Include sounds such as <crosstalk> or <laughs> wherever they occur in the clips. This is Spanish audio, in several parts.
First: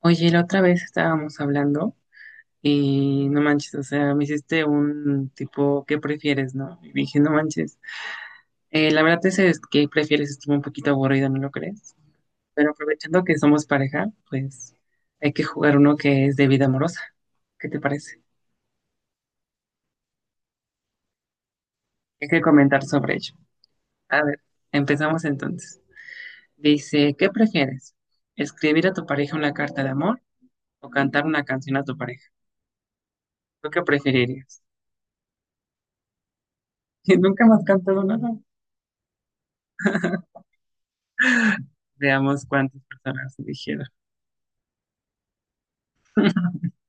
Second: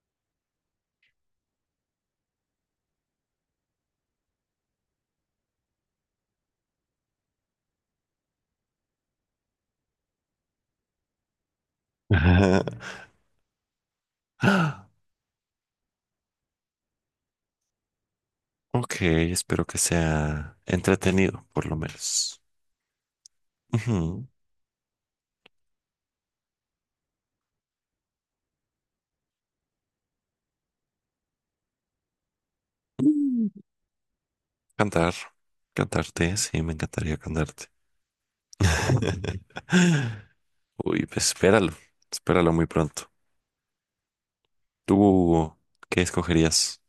Oye, la otra vez estábamos hablando y no manches, o sea, me hiciste un tipo, ¿qué prefieres, no? Y dije, no manches. La verdad ese es que prefieres estuvo un poquito aburrido, ¿no lo crees? Ajá. Pero aprovechando que somos pareja, pues Ah. hay que jugar uno que es de vida amorosa. ¿Qué te parece? Ok, espero que sea entretenido, por lo Hay menos. que comentar sobre ello. A Ujú. ver, empezamos entonces. Dice, ¿qué prefieres? ¿Escribir a tu pareja una carta de amor o cantar una canción a tu pareja? Mm, ¿Tú qué preferirías? Cantar, cantarte, sí, me encantaría <laughs> Nunca más cantarte. cantado nada. <laughs> Uy, pues espéralo, Veamos espéralo muy cuántas pronto. personas eligieron. ¿Tú qué escogerías?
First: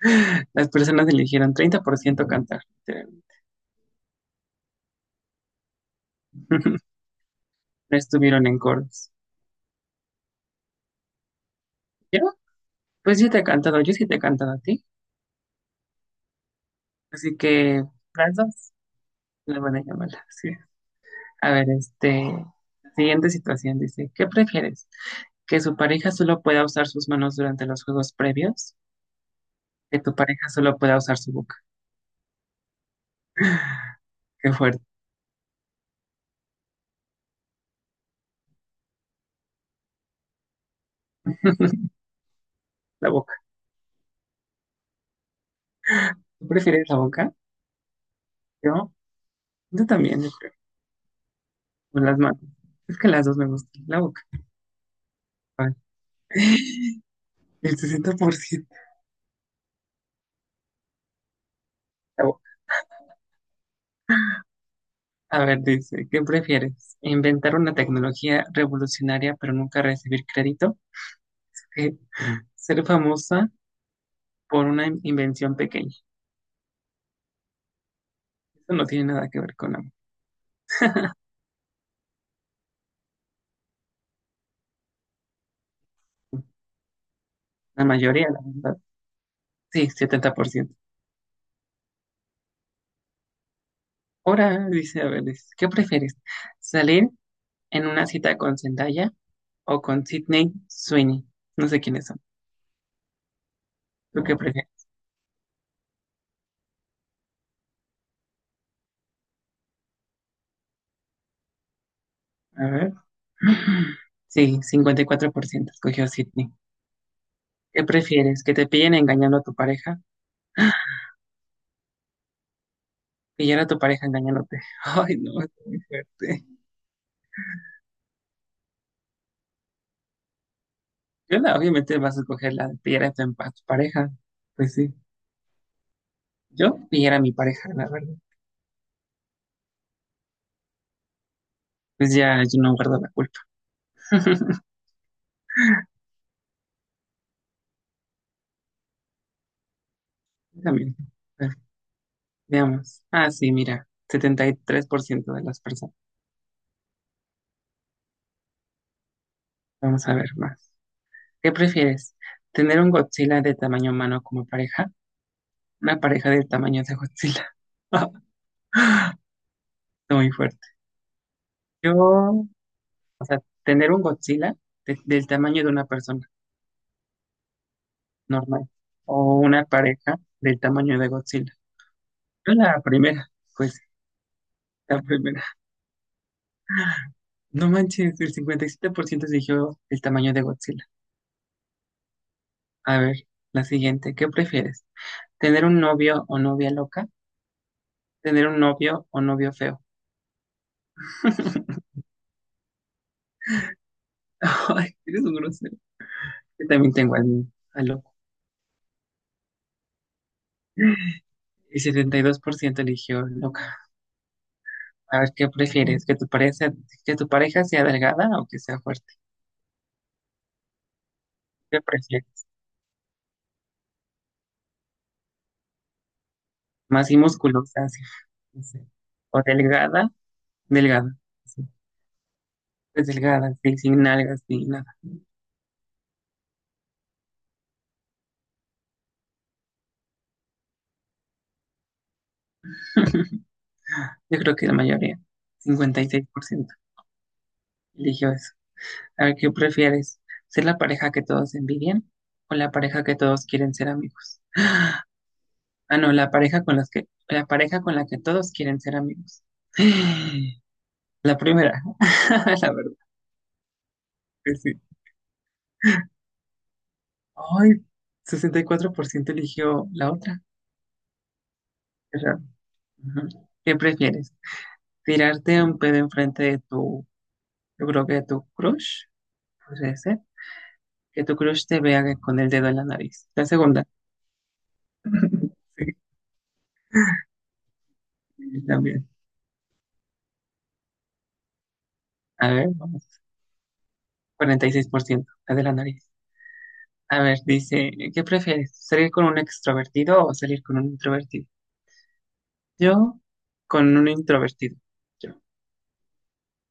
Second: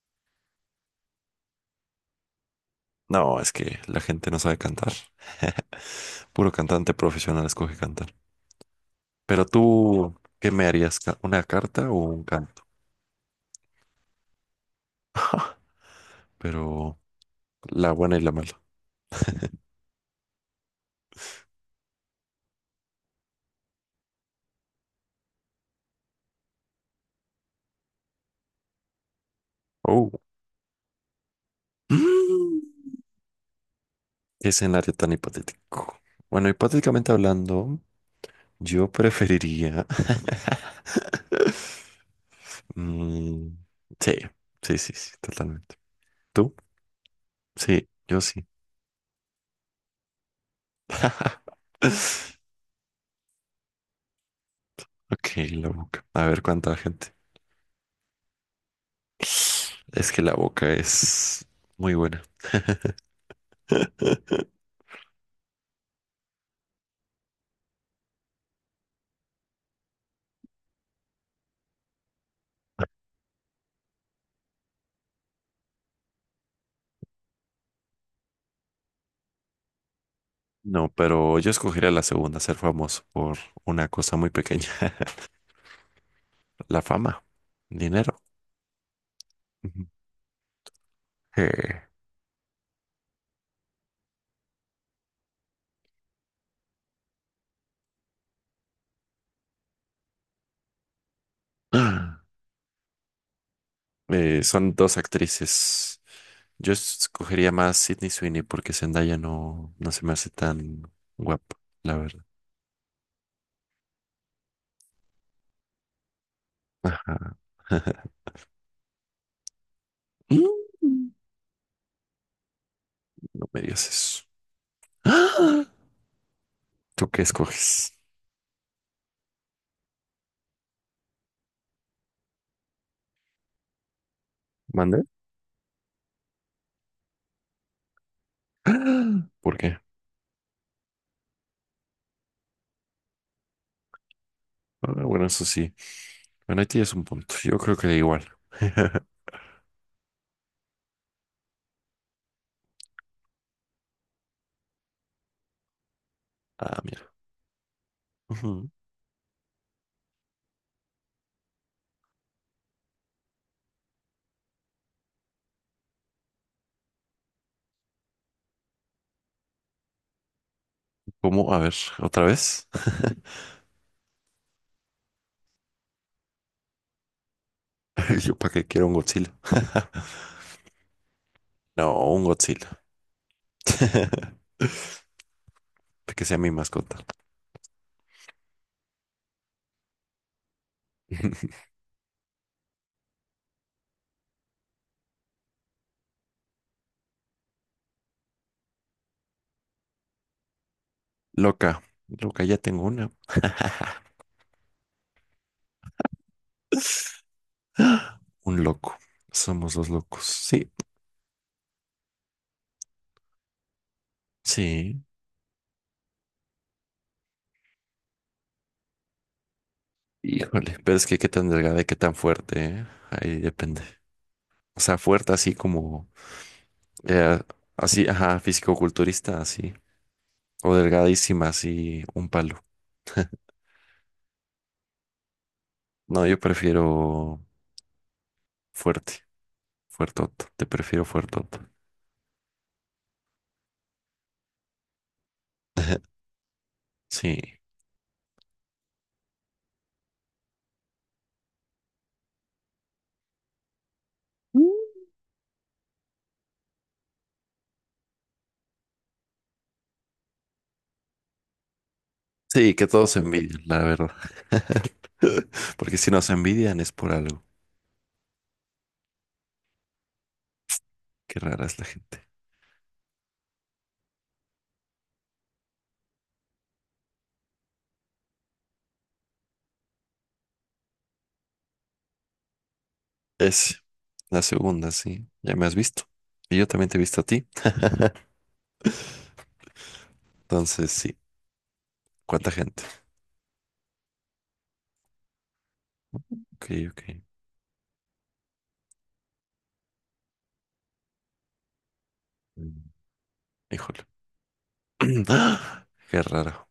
<laughs> Las personas eligieron 30% cantar. No, es que la gente no sabe cantar. <laughs> Puro cantante <laughs> profesional escoge No cantar. estuvieron en coros. Pero tú, ¿qué me harías? ¿Ca- ¿Una carta o ¿Yo? un canto? Pues yo te he cantado, yo sí te he cantado a ti. <laughs> Pero Así que la buena y la las mala. dos, la buena y la mala. Sí. A ver, este, siguiente situación dice, ¿qué prefieres? ¿Que su pareja solo pueda usar sus manos durante los juegos previos? ¿Que Oh. tu pareja solo pueda usar su boca? <gasps> Qué Qué fuerte, escenario tan hipotético. Bueno, hipotéticamente hablando, yo preferiría. <laughs> la boca. Mm, sí, sí, totalmente. ¿Tú ¿Tú? prefieres la boca? Sí, yo sí. Yo, yo también, yo creo. O las manos. <laughs> Es que las dos me gustan, la boca. Ok, la boca. A ver cuánta Ay. gente. El 60%. Es que la boca es muy buena. <laughs> A ver, dice, ¿qué prefieres? ¿Inventar una tecnología revolucionaria pero nunca recibir crédito? Eh, ¿Ser famosa por una invención pequeña? Eso no tiene nada que ver con la, No, pero yo escogería la segunda, ser famoso por una cosa muy pequeña. <laughs> La fama, la dinero. mayoría, la verdad. Ujú. Sí, 70%. Eh, Ahora dice, a ver, dice, ¿qué prefieres? ¿Salir en una cita con Zendaya o con Sydney Sweeney? No sé quiénes son. <clears throat> ¿Tú qué son prefieres? dos actrices. Yo escogería más Sydney Sweeney porque Zendaya no, no se me hace tan guapa, la verdad. A ver. Sí, 54% escogió Sydney. Ajá. ¿Qué <laughs> prefieres? ¿Que te pillen engañando a tu pareja? Mm, no me Pillar a tu digas pareja eso. engañándote. <laughs> <gasps> Ay, no, es ¡Ah! muy fuerte. ¿Tú qué escoges? Yo la, obviamente vas a escoger la de pillar a tu pareja. Pues sí. ¿Mande? Yo pillar a mi pareja, la verdad. <gasps> ¡Ah! ¿Por qué? Pues ya yo no guardo la culpa. <laughs> Ah, bueno, eso sí. Bueno, ahí tienes un punto. Yo creo que da igual. <laughs> También. Bueno, veamos. Ah, sí, mira, 73% de las personas. Ah, mira. Ujú. Vamos a ver más. ¿Qué prefieres? ¿Tener un Godzilla de tamaño humano como pareja? Una pareja del tamaño de Godzilla. <laughs> Está muy fuerte. ¿Cómo? A ver, ¿otra Yo, vez? o sea, tener un Godzilla del tamaño de una persona <laughs> ¿Yo para normal qué quiero un Godzilla? o una <laughs> pareja del tamaño de Godzilla. No, un Yo Godzilla. la primera, pues <laughs> la primera. Que sea mi mascota. No manches, el 57% eligió el tamaño de Godzilla. <laughs> A ver, la siguiente, ¿qué prefieres? ¿Tener un novio o novia loca? ¿Tener un novio o novio feo? Loca, <laughs> loca, ya tengo una. Ay, eres un grosero. Yo también tengo al mío, al loco. Un loco. Somos los locos. Sí, El 72% eligió loca. sí. A ver, ¿qué prefieres? Que tu pareja sea delgada o que sea fuerte? Híjole, pero es que qué tan delgada ¿Qué y qué tan prefieres? fuerte, ¿eh? Ahí depende. O sea, fuerte así como, Más y eh, musculosa, sí. así, ajá, No sé. fisicoculturista, O así. delgada. O Delgada. delgadísima, Sí. así, un palo. Pues delgada, sí, sin nalgas ni nada. No, yo prefiero fuerte, fuertoto. Te prefiero fuertoto. <laughs> Yo creo que la mayoría, 56% Sí. eligió eso. A ver, ¿qué prefieres? ¿Ser la pareja que todos envidian o la pareja que todos quieren ser amigos? Ah, no, la pareja con las que, la pareja con la que todos quieren ser amigos. <gasps> <sighs> La primera, <laughs> la Sí, que verdad todos se envidian, la verdad. que sí. <laughs> Porque si nos envidian es por algo. Ay, 64% eligió la otra. Qué rara es la Qué gente. raro. Ujú. ¿Qué prefieres? ¿Tirarte un pedo enfrente de tu, yo creo que de tu crush? Podría ser que tu crush te vea con el dedo en la nariz. La Es segunda. la segunda, sí. Ya <laughs> me has Sí, visto. Y yo también te he visto a ti. <laughs> sí, también. Entonces, sí. ¿Cuánta A ver, gente? vamos. 46%, la de la nariz. Ok, ok. A ver, dice, ¿qué prefieres? ¿Salir con un extrovertido o salir con un introvertido? Mm. Yo, con Híjole. un introvertido. <clears throat> Yo. ¡Ah! Qué raro.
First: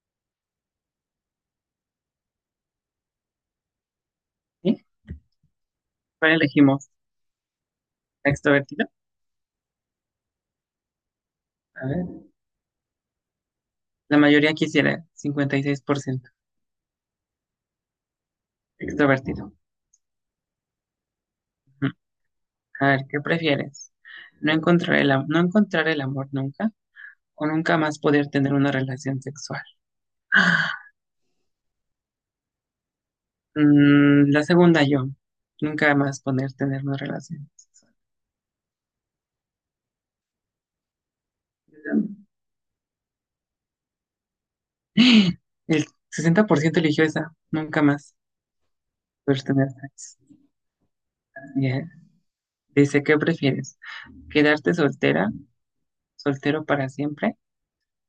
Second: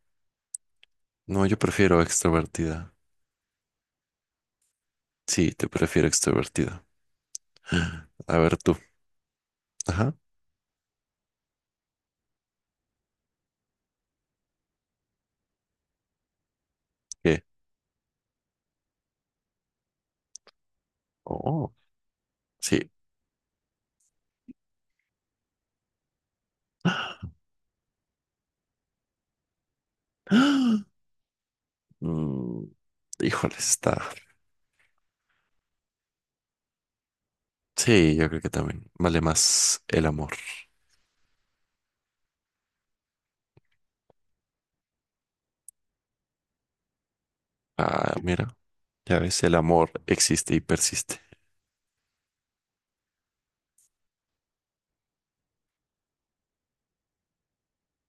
No, yo prefiero extrovertida. ¿Sí? Sí, te prefiero ¿Cuál extrovertida. elegimos? ¿La A ver tú. ¿Extrovertido? Ajá. A ver, la mayoría quisiera, 56%, ¿Qué? extrovertido. Oh, Ujú. A sí. ver, ¿qué prefieres? ¿No encontrar el, no encontrar el amor nunca ¡Ah! o nunca más poder tener una relación sexual? Mm, Híjole, está. Mm, la segunda yo. Nunca más poner tener una relación. Sí, yo creo que también vale más el amor. El 60% eligió esa. Nunca más Ah, mira, ya poder ves, el tener amor sexo. existe y persiste. Bien. Dice, ¿qué prefieres? ¿Quedarte soltera, soltero para siempre?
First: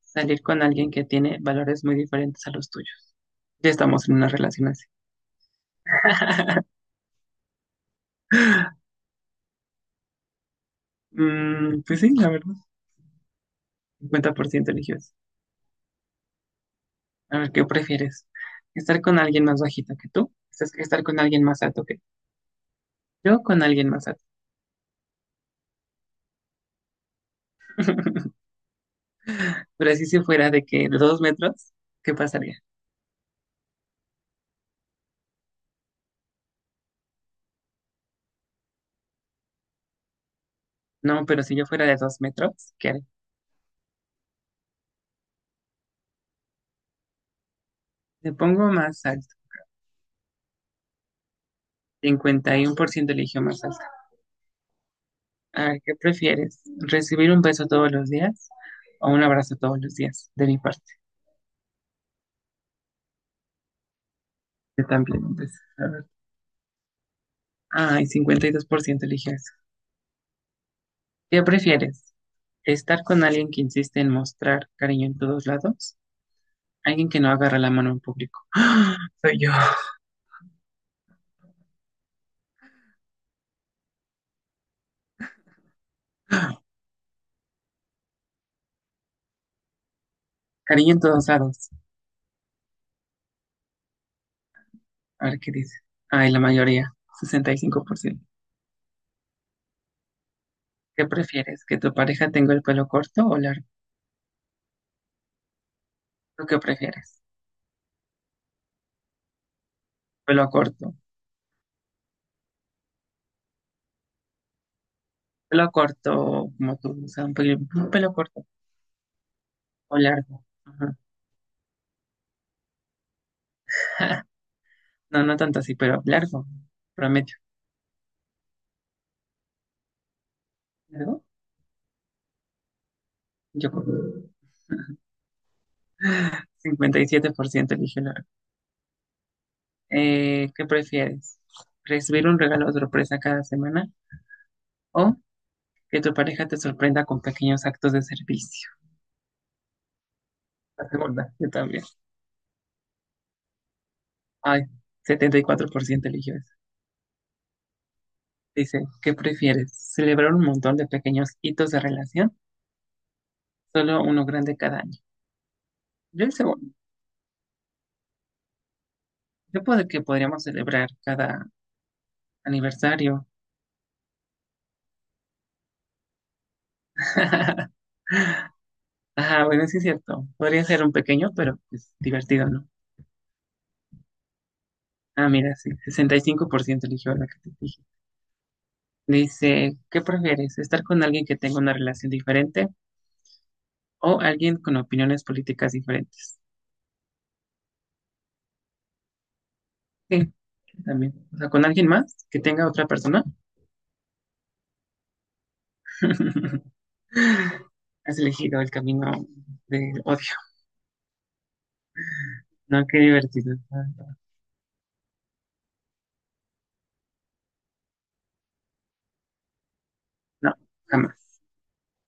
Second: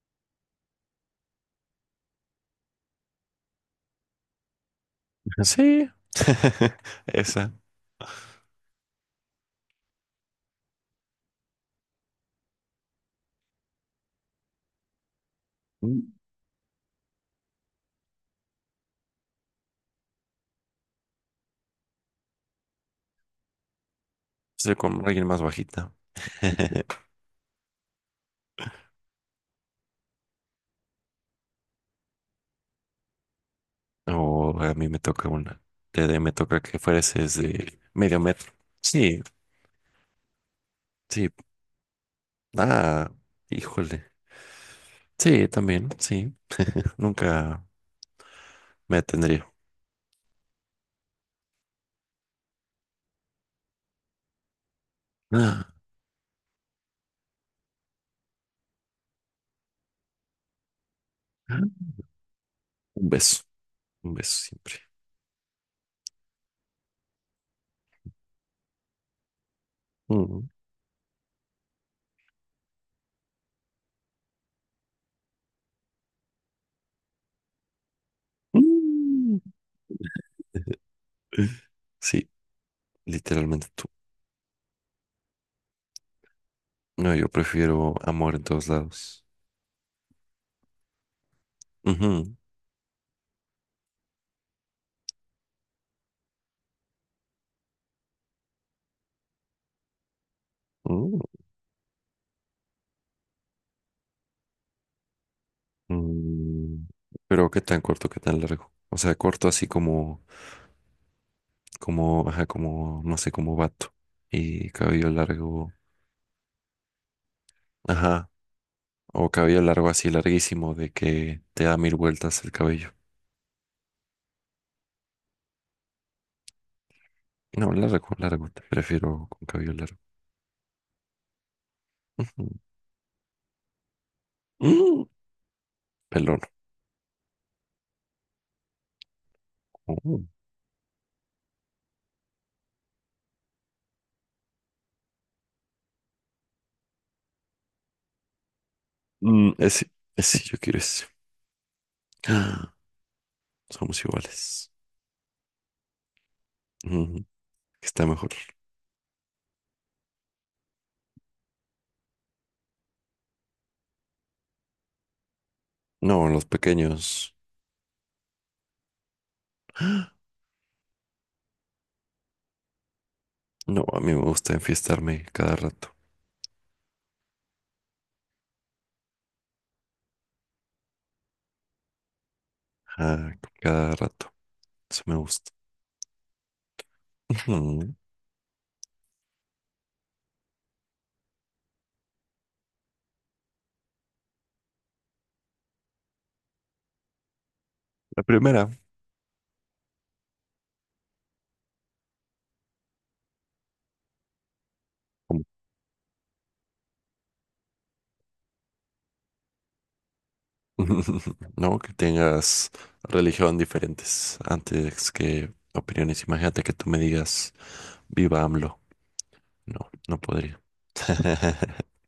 ¿Salir con alguien que tiene valores muy diferentes a los tuyos? Ya estamos en una relación así. Sí, <laughs> <laughs> esa. Mm, pues sí, la verdad. 50% eligió eso. Mm. A ver, ¿qué prefieres? ¿Estar con alguien más bajito que tú? ¿Estar con alguien más alto que tú? Yo con alguien más alto. Estoy con alguien más bajita. <laughs> <laughs> Pero así si fuera de que de 2 metros, ¿qué pasaría? O a mí me toca una. Me toca que fueses de medio metro. Sí, No, sí. pero si yo fuera de 2 metros, ¿qué haré? Ah, híjole. Sí, también, sí. Nunca Me pongo me más alto. atendría. 51% eligió más alto. A Ah, ver, ¿qué prefieres? ¿Recibir un beso todos los días o un abrazo todos los días? De mi parte. un beso, un beso siempre. Yo también un beso. A ver. Ay, 52% eligió eso. Mm. ¿Qué prefieres? ¿Estar con alguien que insiste en mostrar cariño en todos lados? Alguien que no agarra la mano en público. Soy Mm. yo. <laughs> Sí, literalmente tú. No, yo prefiero amor en todos lados. Cariño en todos lados. Ujú. A ver qué dice. Ay, la mayoría, 65%. ¿Qué prefieres? ¿Que tu pareja tenga el pelo corto o largo? Mm. ¿Lo que Mm. prefieres? Pero qué tan corto, qué tan largo. O sea, corto así como Pelo corto. como, ajá, como, no sé, como vato y cabello Pelo largo, corto, como tú, o sea, un pelo ajá, corto o cabello largo o así largo. larguísimo de Ajá. que te da mil vueltas el cabello. <laughs> No, no tanto así, pero largo. Promedio. No, largo, largo, te prefiero con cabello largo. ¿Largo? Ujú. <laughs> Yo creo. <laughs> Mm, pelón. 57% eligió largo. Ujú. ¿Qué prefieres? ¿Recibir un regalo sorpresa cada semana o que tu pareja te sorprenda con pequeños actos de servicio? Mm, ese yo quiero La ese. segunda, yo también. Ah. Somos Ay, iguales. 74% eligió. Ujú. Está mejor. Dice, ¿qué prefieres? ¿Celebrar un montón de pequeños hitos de relación? Solo uno grande cada año. Yo No, el los segundo. pequeños. Yo puedo que podríamos celebrar cada aniversario. No, a mí me gusta enfiestarme cada rato. <laughs> Ajá, bueno, sí es cierto. Podría ser un pequeño, pero es divertido, ¿no? Ah, cada rato. Eso me Ah, gusta. mira, sí, 65% eligió la que <laughs> te dije. Ujú. Dice, ¿qué prefieres? ¿Estar con alguien que tenga una relación diferente o alguien con opiniones políticas diferentes? La primera. Sí, también. O sea, con alguien más que tenga otra persona. <laughs> Has elegido el camino del odio. <laughs> No, que tengas No, qué divertido. religión diferentes antes que opiniones. Imagínate que tú me digas, viva AMLO. No, no No, podría. jamás. <laughs>